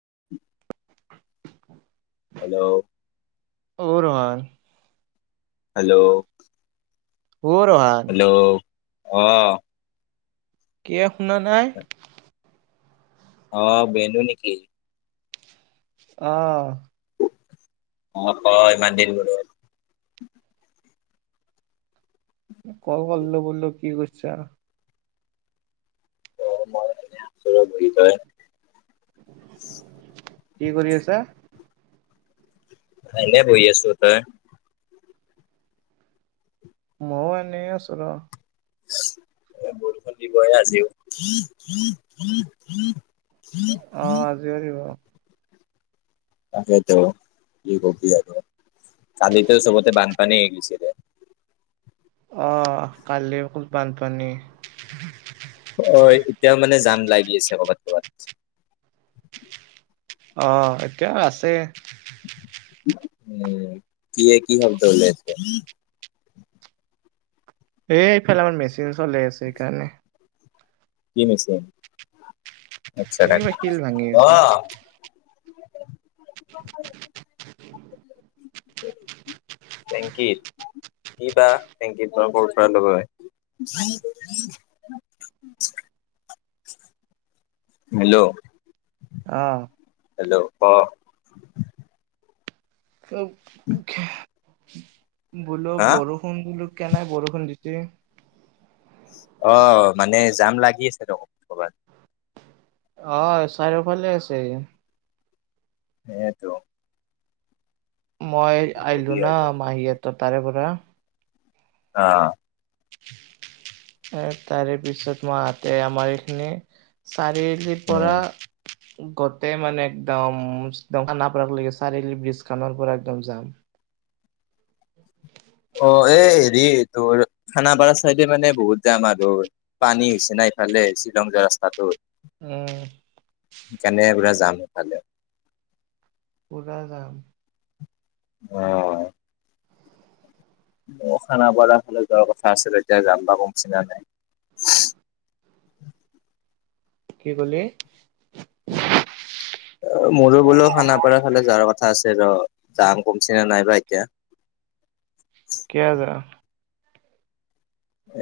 [unintelligible] Hello. অ, Rohan. Hello. অ Rohan. Hello, অ। কিয়ে শুনা নাই? অ, বেনু নেকি? অ। অ, ইমান দিন বোলো। কল কৰিলোঁ বোলো। কি কৰিছা? অ, মই এনেই আছো ৰ'বা। কি কয়? কি কৰি আছা? নাই এনেই বহি আছোঁ, তই? মই এনেই আছোঁ ৰ। বৰষুণ দিবই আজিও। অ, আজিও দিব। তাকে, ত' কি কবি আৰু। কালিটো চবতে বানপানী হৈ গৈছিলে। অ, কালি খুব বানপানী। হয়, এতিয়াও মানে জাম লাগি আছে কৰ'বাত। অ, এতিয়াও আছে। [unintelligible] [unintelligible] উম, কি এ, কি শব্দ উলাইছে? এই এইফালে, আমাৰ মেচিন চলাই আছে, সেইকাৰণে। কি মেচিন? এই কিবা শিল ভাঙি [inaudible] আছে। অ'! [inaudible] টেংকীৰ। কি বা টেংকী পৰা ক'ৰ পৰা লয়। [unintelligible] [inaudible] হেল্ল'? অ'! হেল্ল'! ক'? [unintelligible] বোলোঁ [unintelligible] হা শুম বোলোঁ, কেনে বৰষুণ দিছে। অ'! ! মানে, জাম লাগি আছে দিয়ক, ক'ৰবাত। অ'! চাৰিওফালে আছে। সেয়েতো। মই কি কবি আহিলোঁ না আৰু মাহীহঁতৰ তাৰে পৰা। অ'! [unintelligible] এ, তাৰেপিছত মই আহোঁতে, আমাৰ এইখিনিত চাৰিআলিৰ পৰা উম। গোটেই মানে একদম, [unintelligible] খানাপাৰা লৈকে, চাৰিআলি ব্ৰিজ খনৰ পৰা, একদম যাম। অ'! এই সেৰি তোৰ, খানাপাৰা চাইডে মানে, বহুত যাম আৰু। পানী হৈছে না ইফালে, শ্বিলং যোৱা ৰাস্তাটোত। উম। [unintelligible] জাম সেইফালে। পূৰা জাম। অ'! অ'! খানাপাৰা ফালে যোৱাৰ কথা আছিলে, এতিয়া যাম বা কমিছেনে নাই। কি ক'লি? অ'! মোৰো বোলোঁ, খানাপাৰাৰ ফালে যোৱাৰ কথা আছে ৰ'। জাম কমিছেনে নাই বা এতিয়া। কিয় যাওঁ?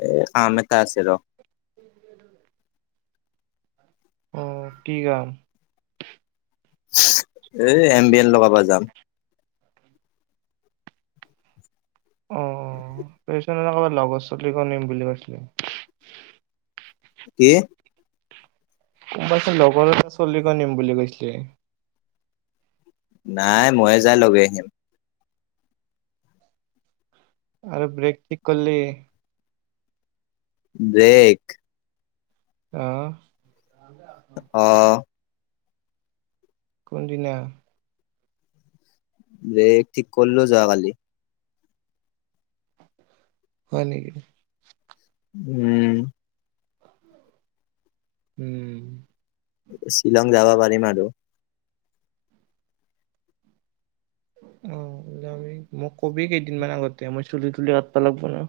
এ, কাম এটা আছে ৰ'। [inaudible] অ' কি কাম? [unintelligible] এই, এম বি এন লগাব যাম। অ'! তাৰপিছত [unintelligible] লগৰ ছোৱালী ঘৰ নিম বুলি কৈছিলে। কি? তই চোন লগৰ ছোৱালী [unintelligible] নিম বুলি কৈছিলে। নাই, মইয়ে যাই লৈ গৈ আহিম। আৰু ব্ৰেক ঠিক কৰলি? ব্ৰেক। অ'! অ'! কোনদিনা? ব্ৰেক ঠিক কৰিলোঁ, যোৱা কালি। হয় নেকি? উম। উম শ্বিলং যাব পাৰিবা। অ ওলাবি মোক কবি কেইদিন মান আগতে মই চুলি তুলি উাতব লাগব নহলি।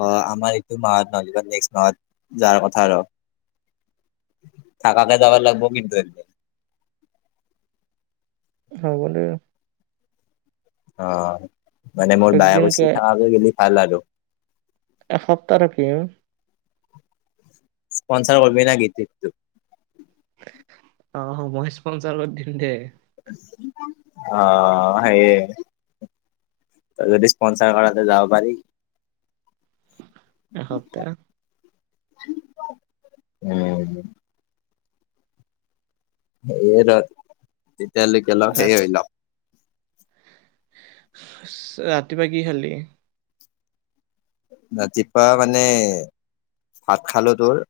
অ আমাৰ এইটো মাহত নহ নেক্সট মাহত যাৰ কথা আৰু! থাকাকে যাব লাগিব কিন্তু! হ'ব দে যাম। অ মানে মোৰ বায়ে একদিনকে কুচি থাকা কে গেলি ভাল আৰু। এসপ্তাহ থাকিম। স্পনচাৰ কৰিবিনাকিটো। আহ মই স্পনচাৰত দিম দে। অ সেয়ে যদি স্পনচাৰ কৰা তে যাব পাৰি। এসপ্তাহ। উম হেই তেতিয়ালৈকে হেই ৰা- হৈলক। ৰাতিপুৱা কি খালি? ৰাতিপুৱা মানে ভাত খালো তোৰ।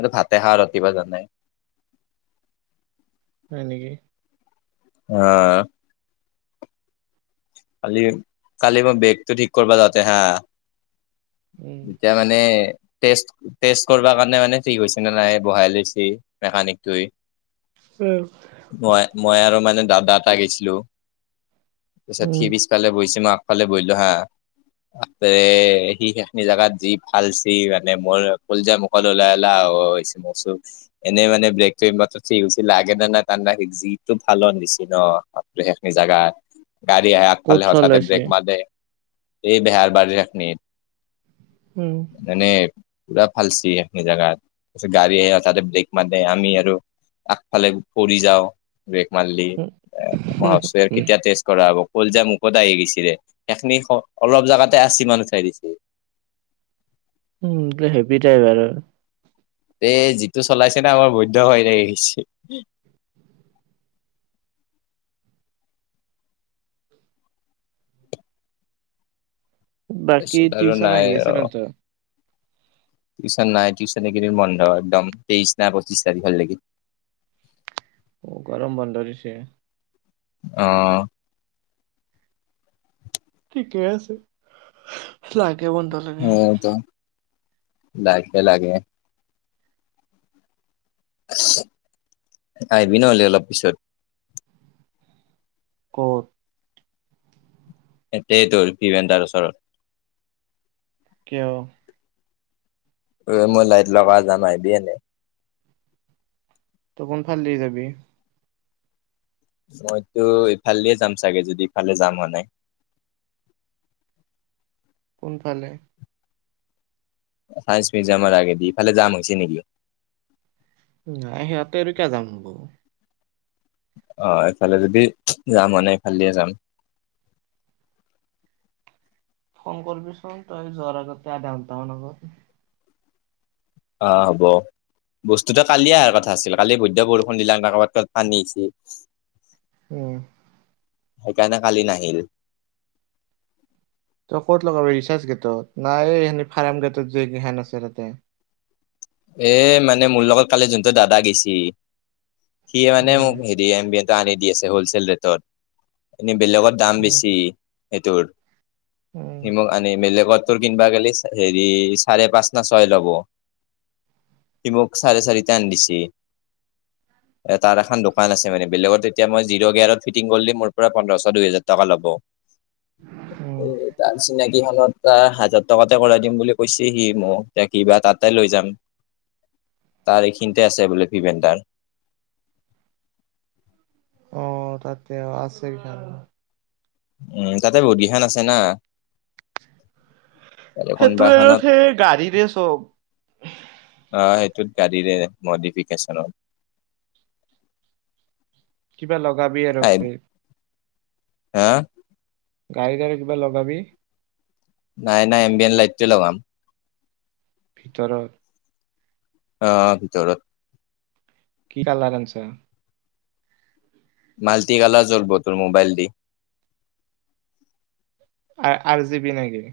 এইটো ভাতে খা ৰাতিপা জনায়। হয় নেকি? অ কালি কালি মই বেগটো ঠিক কৰিবা যাওঁতে হা! উম তেতিয়া মানে! টেষ্ট টেষ্ট কৰিব কাৰণে মানে ঠিক হৈছে নে নাই বহাই লৈছে মেকানিক তুই। [unintelligible] মই মই আৰু মানে দাদা এটা গেশ্লো। উম সি পিছফালে বইছি মই আগফালে বৈলো হা। আৰে সি খেখনি জোগাত যি ভালচি মানে মোৰ কলজা। অলওলা আহোঁ আহোঁ হসি। এনেই মানে ব্ৰেকটো ঠিক হৈছিলে লাগে নাই নেলাগে যিটো ভাল নিচি ন কৃষ্ণ। অ খেশনি যাগা। গাড়ী আহ ক'ত আগফালে হথাতে চলাইছে ব্ৰেক ম এই বেহাৰ বাৰি ৰাখনি। উম মানে পুৰা ফালচি আনি জোগাত তাৰপিছত গাড়ী আহ আৰু তাতে ব্ৰেক মা ডে আমি আৰু। আগফালে পৰি যাও বেগ মাৰলি মহভাবচো কেতিয়া তে। কৰা হ'ব কলজা মুকত আহি গৈছিলে সেইখিনি অলপ জাগগাতে আশি মান উঠাই দিছে। উম এই হেভি টাইপ আৰু। এই যিটো চলাইছে ন আমাৰ বৈধ ভই লাগি গেচি। বাকী তাৰপিছত আৰু টিউশন নাই আহি আছে ৰ ন থত। টিউচন নাই টিউশনে এইকেইদিন বন্ধ একদম তেইশ নাই পঁচিছ তাৰিখলৈকে। অ গৰম বন্ধ দিছে। অ ঠিকে আছে লাগে বন্ধত। অ টো লাগে লাগে। আহিবি নহ'লে অলপ পিছত। ক'ত? এ সেইটো তোৰ কিভেনতাৰ ওচৰত। কিয়? এ মই লাইট লগা যাম আহিবি এনেই। তই কোন ফাল দি যাবি? মইতো ইফালে দিয়ে যাম চাগে যদি ইফালে যাম হোৱা নাই। কোনফালে? চায়ন্স মিউজিয়ামৰ আগেদি, ইফালে যাম হৈছে নেকি? নাই হিয়াতে আৰু কিয় যাম হ'ব। অঁ! এইফালে যদি যাম হোৱা নাই এইফালে দিয়ে যাম। ফোন কৰিবি চোন তই যোৱাৰ আগতে আধা ঘণ্টা মান আগত। অঁ হ'ব। বস্তুটো কালিয়েই অহাৰ কথা আছিল কালি বৈধ্য বৰষুণ দিলে [inaudible] ক'ৰবাত-ক'ৰবাত পানী হৈছে। উম! সেইকাৰণে কালি নাহিল। তই ক'ত লগাবি ৰিচাৰ্জ গেটত নাই এই ফাৰ্ম গেটত যে এইকেইখন আছে তাতে। এ মানে মোৰ লগত কালি যোনটো দাদা গেছি সি মানে উম মোক হে ডিএমবি এটা আনি দি আছে হলচেল ৰেটত এনেই বেলেগত দাম উম বেছি। এইটোৰ, উম হিম [inaudible] এনেই বেলেগত তোৰ কিনিবা গ'লে হেৰি চাৰে পাঁচ না ছয় ল'ব। সি মোক চাৰে চাৰিটা‌ আনি দিছে। এ তাৰ এখন দোকান আছে মানে বেলেগত এতিয়া মই জিৰ' গেয়াৰত ফিটিং কৰিলে মোৰ পৰা‌‌ পোন্ধৰশ, দুই হেজাৰ টকা ল'ব। উম এ তাৰ চিনাকি হ'লত এটা হাজাৰ টকাতে কৰাই দিম বুলি কৈছে সি মোক এতিয়া কিবা তাতে লৈ যাম। তাৰ এইখিনিতে আছে বোলে পিভেনদাৰ। অঁ! তাতে অ আছে কিখন। উম! তাতে বহুতকেইখন আছে না। তাৰে কোনোবা ফেটোৱেৰত এখনত সেই গাড়ীৰে চব। অঁ! সেইটোত গাড়ীৰে মডিফিকেশ্যনত। কিবা লগাবি আৰু [inaudible] আহ হা! গাড়ী-গাড়ী কিবা লগাবি? নাই-নাই এমবিএন লাইটটোৱে লগাম। ভিতৰত? অঁ! ভিতৰত। কি কালাৰ আনিছা? মালতি কালাৰ জলব তোৰ মোবাইল দি। আৰ আৰজিবি নেকি?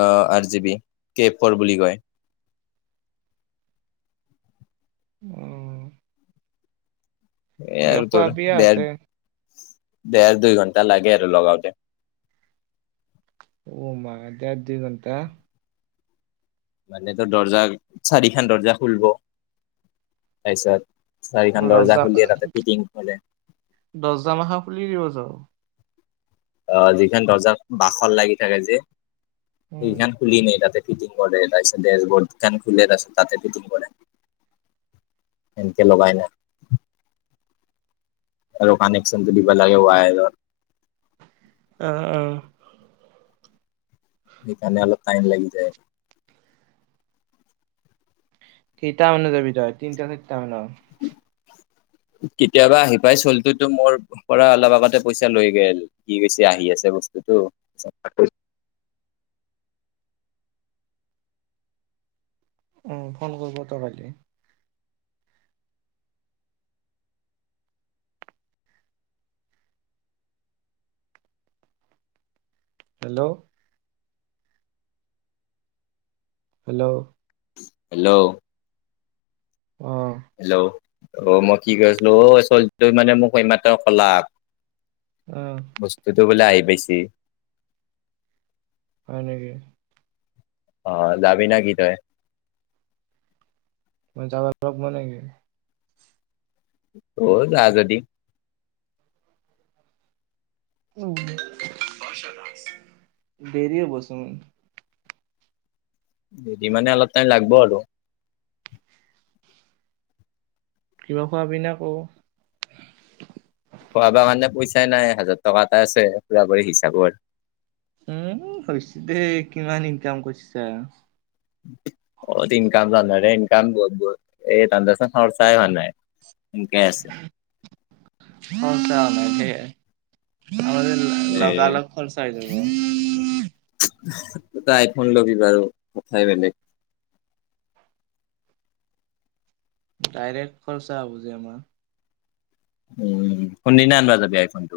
অ আৰজিবি কেফৰ বুলি কয়। উম! এ কিবা আৰু তোৰ খোৱাবি দেৰ, ইহঁতে দেৰ, দুই ঘণ্টা লাগে আৰু লগাওঁতে। অ মা দেৰ দুই ঘন্টা। মানে তোৰ দৰ্জা চাৰিখন দৰ্জা খুলিব তাৰপিছত চাৰিখন দৰ্জা খুলিয়ে তাতে ফিটিং হ'লে। দৰ্জা মখা খুলি দিব যাওঁ। অ! যিখন দৰ্জা বাছত লাগি থাকে যে উম সেইখন। খুলি নে তাতে ফিটিং কৰে তাৰপিছতে [unintelligible] খুলে তাৰপিছত তাতে ফিটি‍ং কৰে। এনেকে লগাইনে। আৰু কানেকশনটো দিব লাগে ৱায়ৰৰ। অঁ অঁ। সেইকাৰণে অলপ টাইম লাগি যায়। কেইটামানত যাবি তই তিনটা নে [unintelligible] মানত? কেতিয়াবা আহি পাই চলটোতো মোৰ পৰা অলপ আগতে পইচা লৈ গেল, সি কৈছে আহি আছে বস্তুটো [unintelligible] উম, ফোন কৰিব ত কালি। হেল্ল'? হেল্ল'। হেল্ল'? অঁ। হেল্ল', অ' মই কি কয় আছিলো অ ছোৱালী তই মানে মোক এইমাত্ৰ কলা। অ। বস্তুটো বোলে আহি পাইছি। হয় নেকি? অ' যাবি নেকি তই? মই যাবাৰ অলপ মন [unintelligible] বৈ যাও যদি। উম, দেৰিয়ে হ'বচোন। দেৰি মানে অলপ টাইম লাগব আৰু। কিবা খোৱা পিনা কৰোঁ। খোৱাব কাৰণে পইচাই নাই, হাজাৰ টকা এটা আছে পুৰা কৰি হিচাপত। উম হৈছে দেই কিমান ইনকাম কৰিছা? কত ইনকাম [unintelligible] ইনকাম বহুত বহুত এ [unintelligible] খৰচাই হোৱা নাই। সেনেকাই আছে। খৰচা হোৱা সেয়ে [unintelligible] এ তই আইফোন ল'বি বাৰু কথাই বেলেগ। ডাইৰেক্ট খৰচা হ'ব যে আমাৰ। উম, কোন দিনা আনিব যাবি আইফোনটো?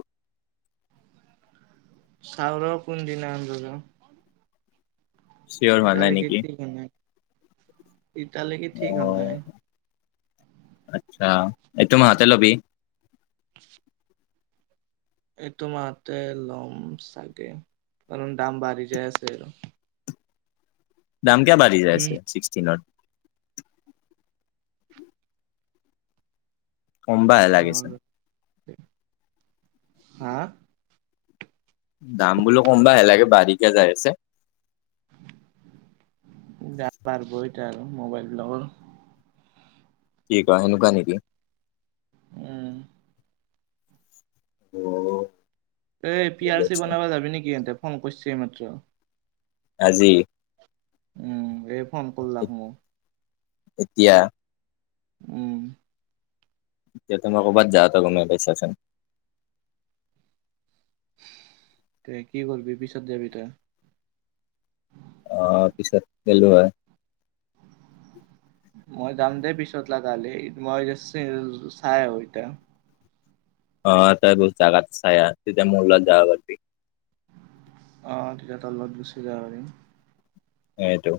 চাওঁ ৰ কোন দিনা আনিব যাওঁ। চিয়'ৰ হোৱা নাই নেকি? [unintelligible] এতিয়ালৈকে অ ঠিক হোৱা নাই। আচ্ছা এইটো মাহতে ল'বি? [inaudible] এইটো মাহতে ল'ম চাগে কাৰণ দাম বাঢ়ি যায় আছে আৰু। দাম কিয় বাঢ়ি যায় আছে উম ছিক্সটিনত। কমবাহে অ লাগিছে। হা? দাম বোলো কম বাই লাগে বাঢ়িকে যাই আছে। [unintelligible] তাৰ মোবাইল লগৰ হব কি কোৱা সেনেকুৱা নেকি? উম। [unintelligible] এই পি আৰ বেলেগ চি চোন। বনাব যাবি নেকি ইহঁতে ফোন কৰিছে এই মাত্ৰ। আজি উম এই ফোন কৰলাক মোক। এতিয়া উম এতিয়া তই ক'বাত যাওতে গমে পাইছা চাগে। তই কি কৰিবি পিছত যাবি তই। অ পিছত গলো হয়। উ মই যাম দেই পিছত লাগা হলে, মই জাষ্ট চি অ চাই আহো এতিয়া। অ ত বছ জাগাতো চাই আহ তেতিয়া মোৰ লগত যাব পাৰিবা। অ' তেতিয়া তোৰ লগত গুচি যাব পাৰিম। এইটো